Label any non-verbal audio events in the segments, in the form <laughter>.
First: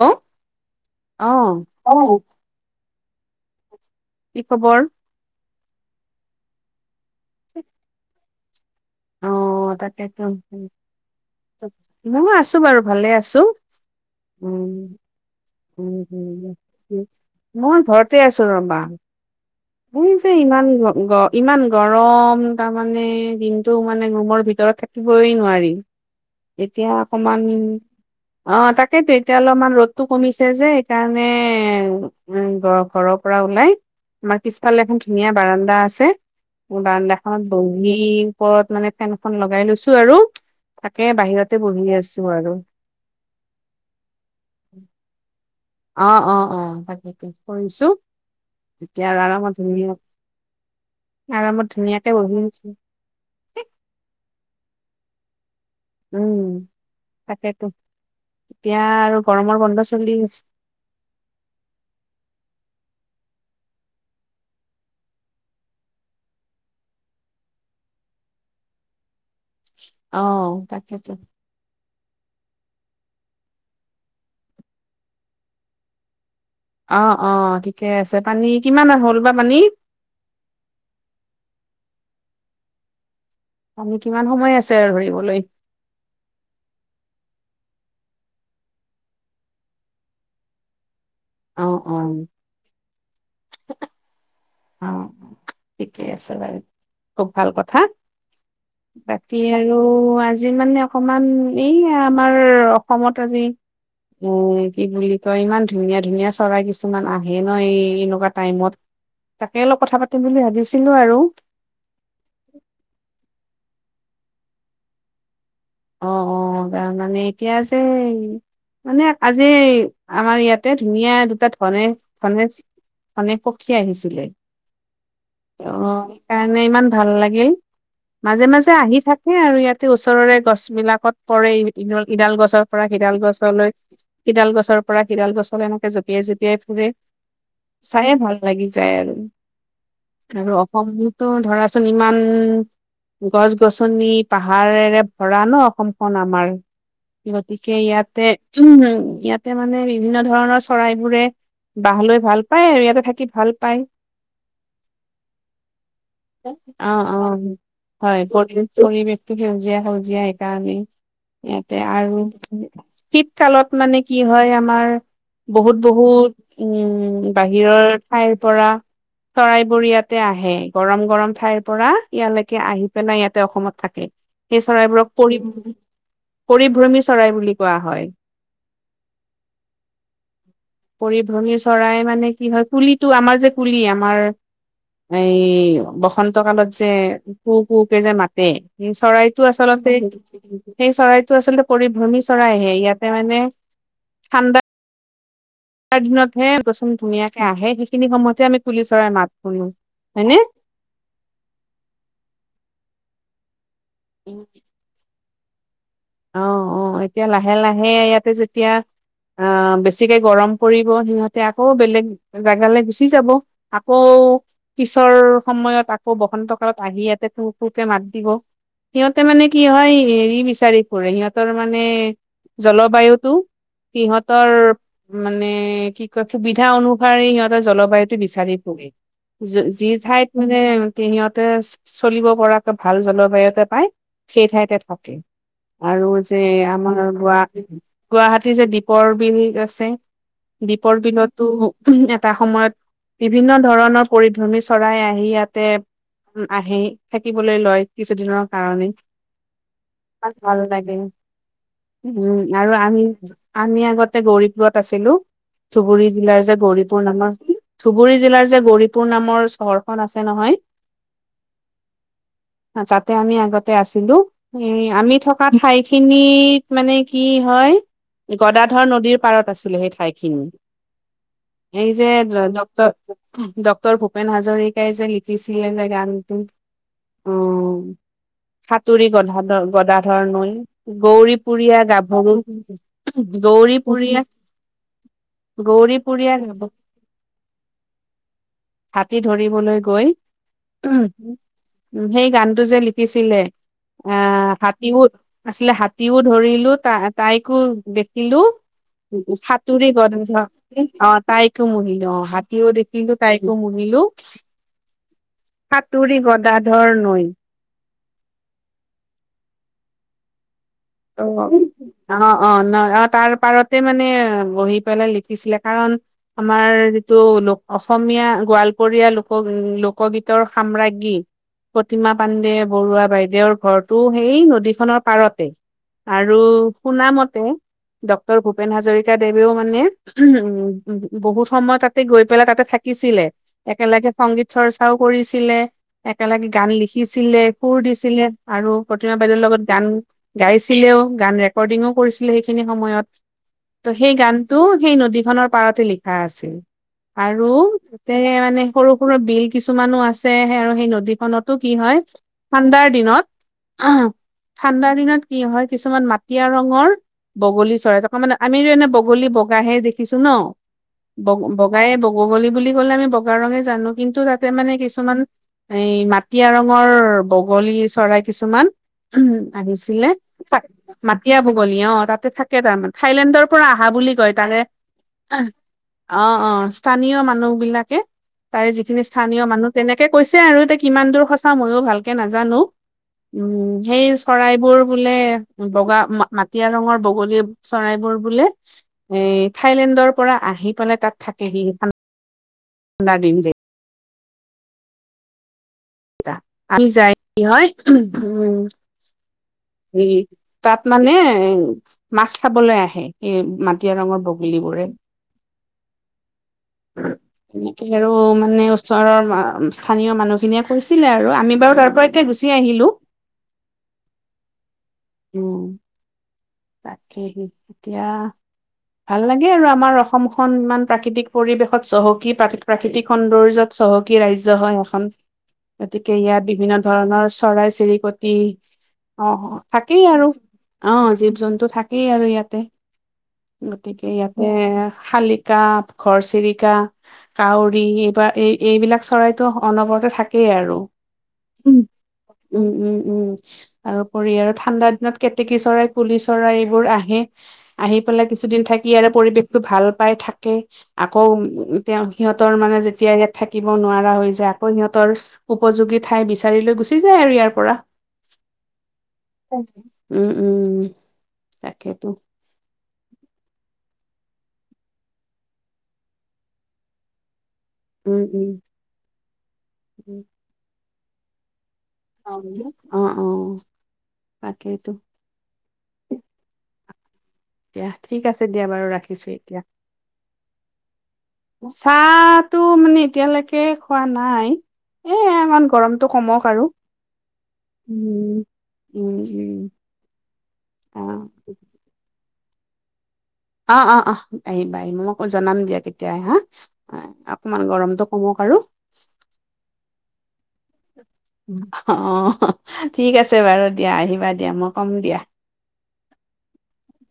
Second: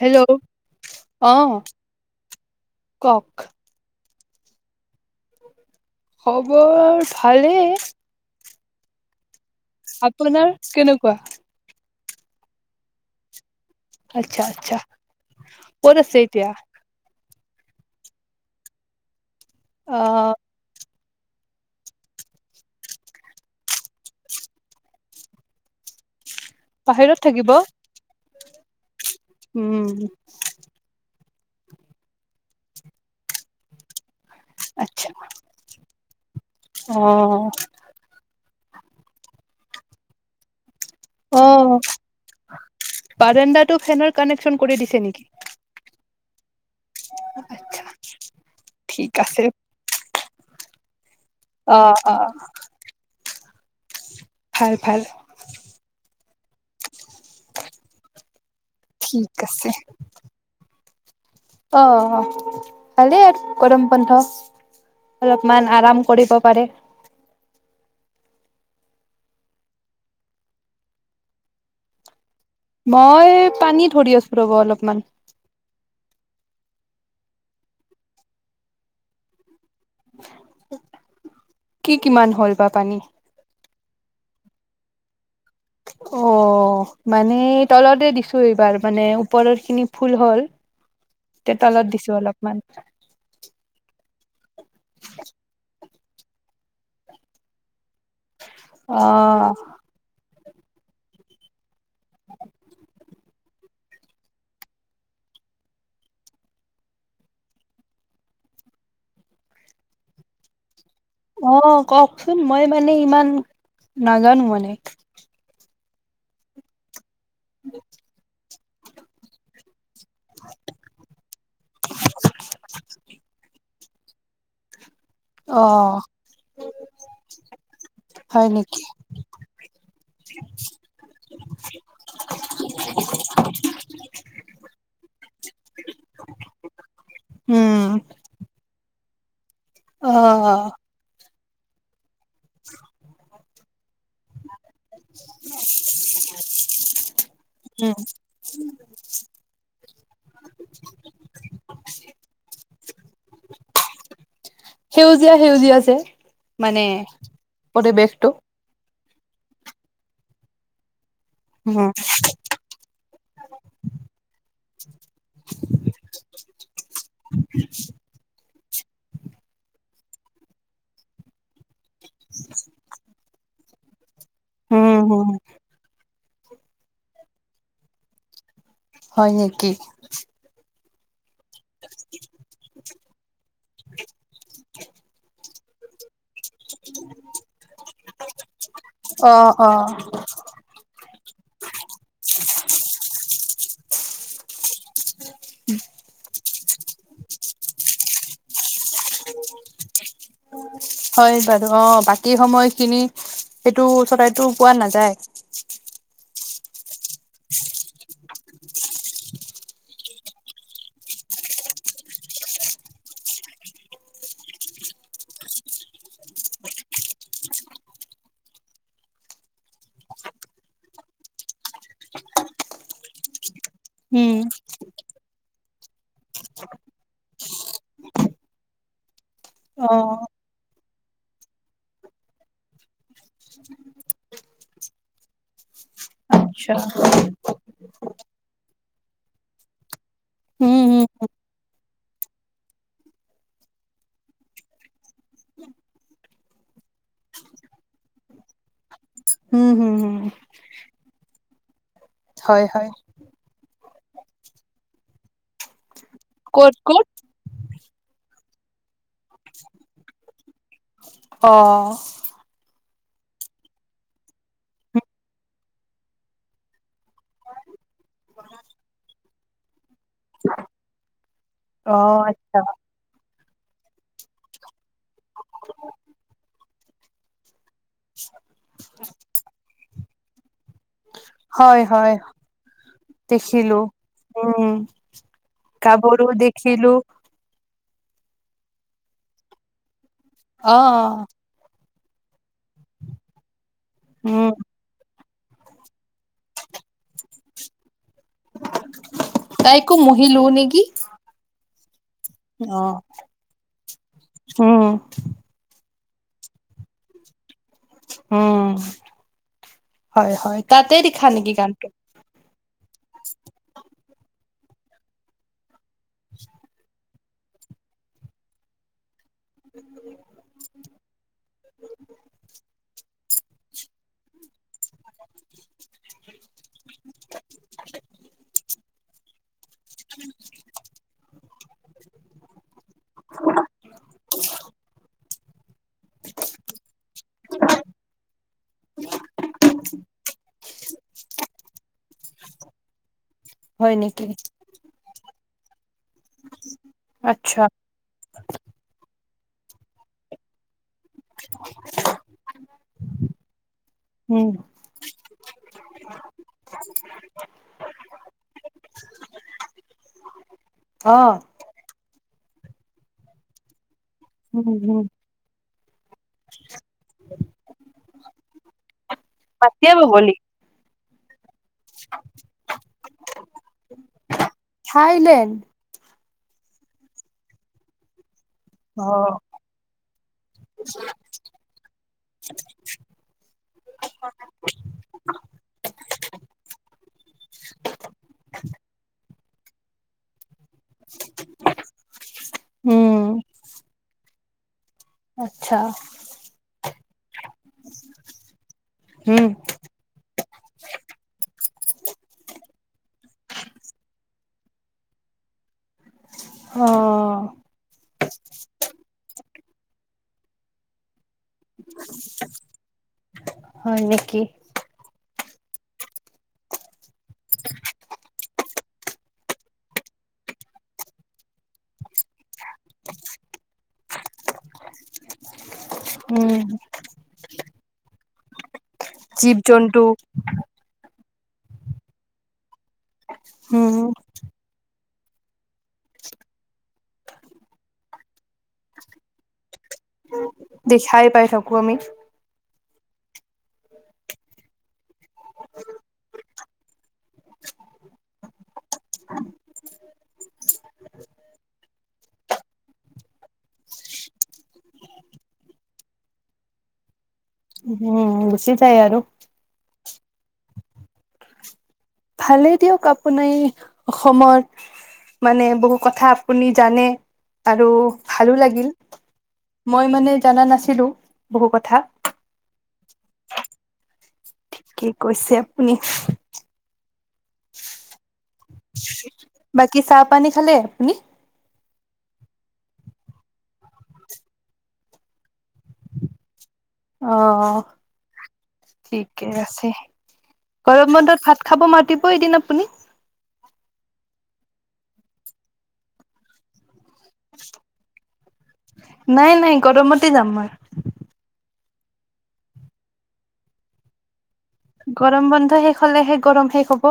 Hello, অ', কওঁক। কি খবৰ? খবৰ ভালেই অ, তাকেইটো, আপোনাৰ কেনেকুৱা মই আছোঁ বাৰু ভালে আছোঁ। আচ্ছা- আচ্ছা, ক'ত উম আছে উম এতিয়া? মই ঘৰতে আছো ৰ'বা, মোৰ যে আহ ইমান গ, ইমান গৰম তাৰমানে দিনটো মানে ৰুমৰ ভিতৰত থাকিবই নোৱাৰি। এতিয়া বাহিৰত অকমান, থাকিব অ', তাকেইেতো এতিয়া অলপমান উম ৰ'দটো কমিছে যে সেইকাৰণে মানে উম ঘ ঘৰৰ পৰা ওলাই আমাৰ পিছফালে এখন আচ্ছা ধুনীয়া বাৰাণ্ডা আছে। মোৰ অ বাৰান্দাখনত বহী, ওপৰত মানে ফেনখন লগাই লৈছো আৰু। তাকে বাহিৰতে বহি আছো, আৰু। বাৰাণ্ডাতটো, ফেনৰ কানেকশ্বন কৰি দিছে নেকি? অ' অ' অ' তাকেটো আচ্ছা কৰিছো, এতিয়া ঠিক আৰু আছে আৰামত ধুনীয়া আৰামত অ ধুনীয়াকে অ বহি আছো। ভাল, ভাল। উম, তাকেতো, এতিয়া আৰু ঠিক গৰমৰ বন্ধ চলি আছে। আহ, ভালে আৰু গৰম বন্ধ। অলপমান আৰাম কৰিব পাৰে। <inaudible> আহ, তাকেতো। মই, পানী ধৰি আছো ৰ'ব অলপমান। অ' অ', ঠিকে আছে পানী কিমান হ'ল বা পানী? কি কিমান হ'ল বা পানী? মানে, কিমান সময় আছে আৰু ধৰিবলৈ? অ' মানে, তলতে দিছো এইবাৰ মানে ওপৰৰ খিনি ফুল হ'ল। এতিয়া, অ তলত অ দিছো অলপমান। অ' ঠিকে আছে বাৰু, খুব ভাল কথা। বাকী, অ', আৰু আজি যি মানে অকমান, এই আমাৰ অসমত আজি উম, কি বুলি কয় ইমান ধুনীয়া ধুনীয়া চৰাই কিছুমান আহে ন এই এনেকুৱা টাইমত। তাকে অলপ কথা পাতিম বুলি ভাবিছোঁ। অ' কওঁকচোন মই মানে ইমান নাজানো মানে। অ' অ' তাৰ মানে এতিয়া যে মানে আজি আমাৰ ইয়াতে ধুনীয়া দুটা ধনে ধনেশ ধনেশ পক্ষী আহিছিলে। অ' সেইকাৰণে ইমান ভাল লাগিল। মাজে হয় মাজে নেকি আহি থাকে আৰু ইয়াতে ওচৰৰে গছ কত পৰে ইডাল গছৰ পৰা সিডাল গছলৈ। ইডাল গছৰ পৰা সিডাল গছত এনেকে জঁপিয়াই জঁপিয়াই ফুৰে, উম, চায়ে ভাল লাগি যায়। আৰু অ', অসমতো ধৰাচোন ইমান, গছ গছ গচনি, পাহাৰেৰে ভৰা ন অসমখন আমাৰ। গতিকে উম। ইয়াতে উ ইয়াতে মানে বিভিন্ন ধৰণৰ চৰাইবোৰে বাঁহ লৈ ভাল পায় আৰু ইয়াতে থাকি ভাল পায়। সেউজীয়া সেউজীয়া যে মানে, অ অ হয় পৰিৱেশটো। পৰি পৰিৱেশটো সেউজীয়া সেউজীয়া সেইকাৰণে। ইয়াতে উম, আৰু শীত কালত মানে কি হয় আমাৰ বহুত বহুত উম বাহিৰৰ ঠাই পৰা, চৰাইবোৰ ইয়াতে আহে গৰম গৰম ঠাইৰ পৰা ইয়ালৈকে আহি পেলাই ইয়াত অসমত থাকে, সেই উম, চৰাইবোৰক উম। পৰি পৰিভ্ৰমী চৰাই বুলি কোৱা হয়। হয় নেকি? পৰিভ্ৰমী চৰাই মানে কি হয় কুলিটো আমাৰ যে কুলি আমাৰ, এই বসন্ত কালত যে কু কো কে যে মাতে চৰাই অ', অ', আচলতে, সেই চৰাইটো আচলতে পৰিভ্ৰমী চৰাইহে, ইয়াতে মানে <unintelligible> ৰ দিনতহে বচন ধুনীয়াকে আহে সেইখিনি সময়তে আমি কুলি চৰাই মাত শুনো। হয়নে? হয় বাৰু অ' বাকী সময়খিনি সেইটো চৰাইটো পোৱা নাযায়। অ', অ', এতিয়া লাহে, লাহে, ইয়াতে যেতিয়া আহ বেছিকে গৰম পৰিব সিহঁতে আকৌ বেলেগ জোগালৈ গুচি যাব। আকৌ পিছৰ সময়ত আকৌ বসন্ত কালত আহি ইয়াতে তুৰ তুৰকে মাত দিব। সিহঁতে মানে কি হয় হেৰি বিচাৰি সিহঁতৰ মানে জলৱায়ুতো উম, সিহঁতৰ মানে কি কয় সুবিধা অনুসাৰে সিহঁতৰ জলবায়ুটো বিচাৰি পোৱা। <inaudible> যি অ', ঠাইত মানে সিহঁতে চলিব পৰাকে ভাল জলবায়ু এটা পায়। সেই ঠাইতে থাকে। আৰু যে আচ্ছা আমাৰ গ, গুৱাহাটী যে দ্বীপৰ বিল আছে। উম, দ্বীপৰ উম, বিলততো এটা সময়ত বিভিন্ন ধৰণৰ পৰিভ্ৰমী চৰাই আহি ইয়াতে। আহি থাকিবলৈ লয় কিছুদিনৰ কাৰণেই। হুম, হুম, হুম। ভাল লাগে, উম, হয়, আৰু হয়। আমি, আমি আগত তে, গৌৰীপুৰত আছিলোঁ, ধুবুৰী জিলাৰ যে ক'ত গৌৰীপুৰ ক'ত? নামৰ ধুবুৰী জিলাৰ যে গৌৰীপুৰ পুৰ নামৰ চহৰখন আছে নহয়। অ', তাতে আমি আগতে আছিলোঁ এই আমি থকা ঠাইখিনিত মানে কি হয়? গদাধৰ নদীৰ পাৰত আছিল সেই ঠাইখিনি এই যে, অ', আচ্ছা ডক্ট, ডক্টৰ ভূপেন হাজৰিকাই যে লিখিছিলে যে গানটো অ, সাতুৰি গদাধৰ গদা ধৰণই গৌৰী পুৰীয়া, হয় হয় গাভৰু গৌৰী দেখিলো। পুৰীয়া। উম, গাভৰু গৌৰীপুৰীয়াৰ নত দেখিলো। হাতী ধৰিবলৈ গৈ। অ', অ'। উ, সেই গানটো যে লিখিছিলে। আহ উম। হাতীও আছিলে, হাতীও ধৰিলো তাই তাইকো কিলো, ফাতুৰি তাইকো গন্ধ মহিলো নেকি? অ, তাইকো মুহিলো অ'। হাতীও অ', দেখিলো তাইকো মুুনিলো। উম, তুৰিব দাধৰ নৈ উম, হয়, হয় তাতে অ লিখা নেকি গানটো। অ অ, ন, অ, তাৰ পাৰতে মানে বহি পেলাই লিখিছিলে কাৰণ আমাৰ তটো, লোক অসমীয়া গোৱালপৰীয়া লোক। উ, লোকগীতৰ সাম্ৰাজ্ঞী প্ৰতিমা পাণ্ডে বৰুৱা বাইদে দেৰ ঘৰটো সেই নদীখনৰ পাৰতে আৰু সুনামতে। ড্ক্তৰ ভূপেন হাজৰিকাদেৱেও মানে উ, বহুত সময় তাতে গৈ পেলাই তাতে থাক। শিকিছিলে, একেলগে সংগীত চৰ্চাও কৰিছিল। ছিলে একেলগে গান লিখিছিলে। সুৰ দিছিলে আৰু প্ৰতিমা বাইদেউৰ লগত গান গাইছিলেও গান, ৰেকৰ্ডিঙো কৰিছিলে, সেইখিনি সময়ত। ত, হয় সেই নেকি? গানটো সেই নদীখনৰ পাৰতে লিখা আছিল। আৰু আচ্ছা, তে মানে সৰু, সৰু বিল কিছুমানো আছে আৰু সেই নদী খনতো কি হয়, ঠাণ্ডাৰ দিনত, উম, ঠাণ্ডাৰ দিনত কি হয়, কিছুমান মাটিয় ৰঙৰ। বগলী চৰাইতকা মানে আমিতো এনে বগলী, বগাহে দেখিছো ন। বগ, অ', বগাই, বগ, বলী, বুলি কলে আমি বগাৰ ৰঙে জানো। কিন্তু তাতে উম, মানে উম, কিছুমান এই মাটিয় ৰঙৰ বগলী চৰাই কিছুমান উম, পাতিয়া আহিছিলে। বগলী। মতিয়া ব গ'লি অ' তাতে থাকে তাৰমানে থাইলেণ্ডৰপৰা আহা বুলি কয় তাৰে থাইলেণ্ড। অ', অ' স্থানীয় মানুহবিলাকে তাৰ যিখিনি অ', স্থানীয় মানুহ তেনেকে কৈছে আৰু এতিয়া কিমান দূৰ সঁচা ময়ো ভালকে নাজানো। উ, সেই চৰাইবোৰ বোলে বগা মাটিয় ৰঙৰ বগলী চৰাইবোৰ বোলে এ থাইলেণ্ডৰপৰা আহি পেলাই তাত থাকে সি ঠাণ্ডা উম, দেৱীৰে আছা। আ, যায় কি হয় উ, উম, ই তাত মানে মাছ চাবলৈ আহে এই মাটিয়া ৰঙৰ বগলী পৰে অ', এনেকে আৰু মানে ওচৰৰ স্থানীয় মানুহখিনিয়ে কৈছিলে আৰু আমি বাৰু তাৰ পৰা এ, গুচি আহিলোঁ। হয় নেকি? উম, তাকেই এতিয়া ভাল লাগে আৰু আমাৰ অসমখন ইমান প্ৰাকৃতিক পৰিৱেশত চহকী প্ৰাকৃ প্ৰাকৃতিক সৌন্দৰ্যত চহকী ৰাজ্য হয় এখন। গতিকে ইয়াত উম, বিভিন্ন ধৰণৰ চৰাই চিৰিকটি জীৱ জন্তু সেয়া আৰু অ' জীৱ জন্তু থাকেই আৰু ইয়াতে। উম, গতিকে ইয়াতে শালিকা, ঘৰচিৰিকা, কাউৰী এইবাৰ এই-এইবিলাক চৰাইতটো অনবৰতে থাকে। থাকেই আৰু। দেখাই পাই উ, থাকো আমি। উম, উম, তাৰপৰি আৰু ঠাণ্ডা দিনত কেতেকী চৰাই, কুলি চৰাই এইবোৰ আহে আহি পেলাই কিছুদিন থাকি আৰু পৰিৱেশতো ভাল পাই থাকে আকৌ তেওঁ সিহঁতৰ মানে যেতিয়া ইয়াত থাকিব নোৱাৰা হৈ যায় আকৌ সিহঁতৰ উপযোগী ঠাই বিচাৰি লৈ গুচি যায় আৰু ইয়াৰ পৰা। উ, গুচি যায় আৰু। উম, উম, উ, তাকেইতো। ভালেই দিয়ক আপোনাৰ এই অসমত মানে বহু কথা আপুনি জানে। আৰু উম, উম। ভালো লাগিল। মই মানে জানা নাছিলো বহু কথা। অ', অ'। তাকেইতো ঠিকে কৈছে আপুনি। দিয়া ঠিক আছে, দিয়া বাৰু ৰাখিছোঁ এতিয়া। বাকী চাহ পানী খালে আপুনি চাহ টো মানে এতিয়ালৈকে খোৱা নাই এ, ইমান গৰমটো কমক আৰু। অ উ, উ, ঠিকে উ। আছে গৰম বন্ধত ভাত খাব মাতিব এদিন আপুনি। অ', অ', অ' আহিবা, ম়ই জনাম দিয়া কেতিয়া হা। অকমান গৰমটো কমক আৰু। নাই নাই গৰমতে যাম মই অ' ঠিক আছে বাৰু দিয়া, আহিবা দিয়া মোক গৰম বন্ধ শেষ হ'লেহে গৰম শেষ হব।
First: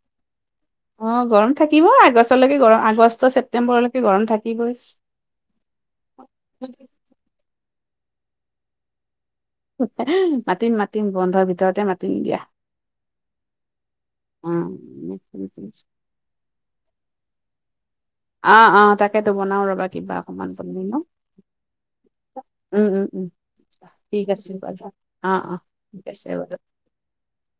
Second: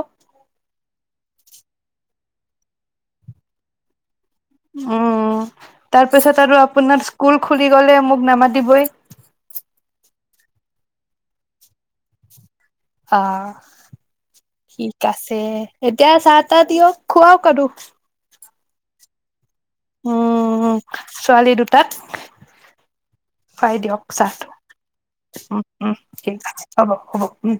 অ', গৰম থাকিব আগষ্টলৈকে গৰম, আগষ্ট ছেপ্তেম্বৰলৈকে গৰম থাক অ' তাৰপিছত আৰু আপোনাৰ স্কুল খু থাকি গ'লে মোক নামাতিবই। মাতিম মাতিম, বন্ধৰ ভিতৰতে মাতিম দিয়া। অ'। অ ঠিক আছে। এতিয়া চাহ তাহ দিয়ক খুৱওক আৰু। অ', অ' তাকেতো বনাও ৰবা, কিবা অকমান উম বনা ন'। ছোৱালী দুটাত উম, উম, উম। খুৱাই দিয়ক ঠিক চাহটো আছে বাৰু। অ', অ' উম উম ঠিক আছে বাৰু। হ'ব হ'ব উম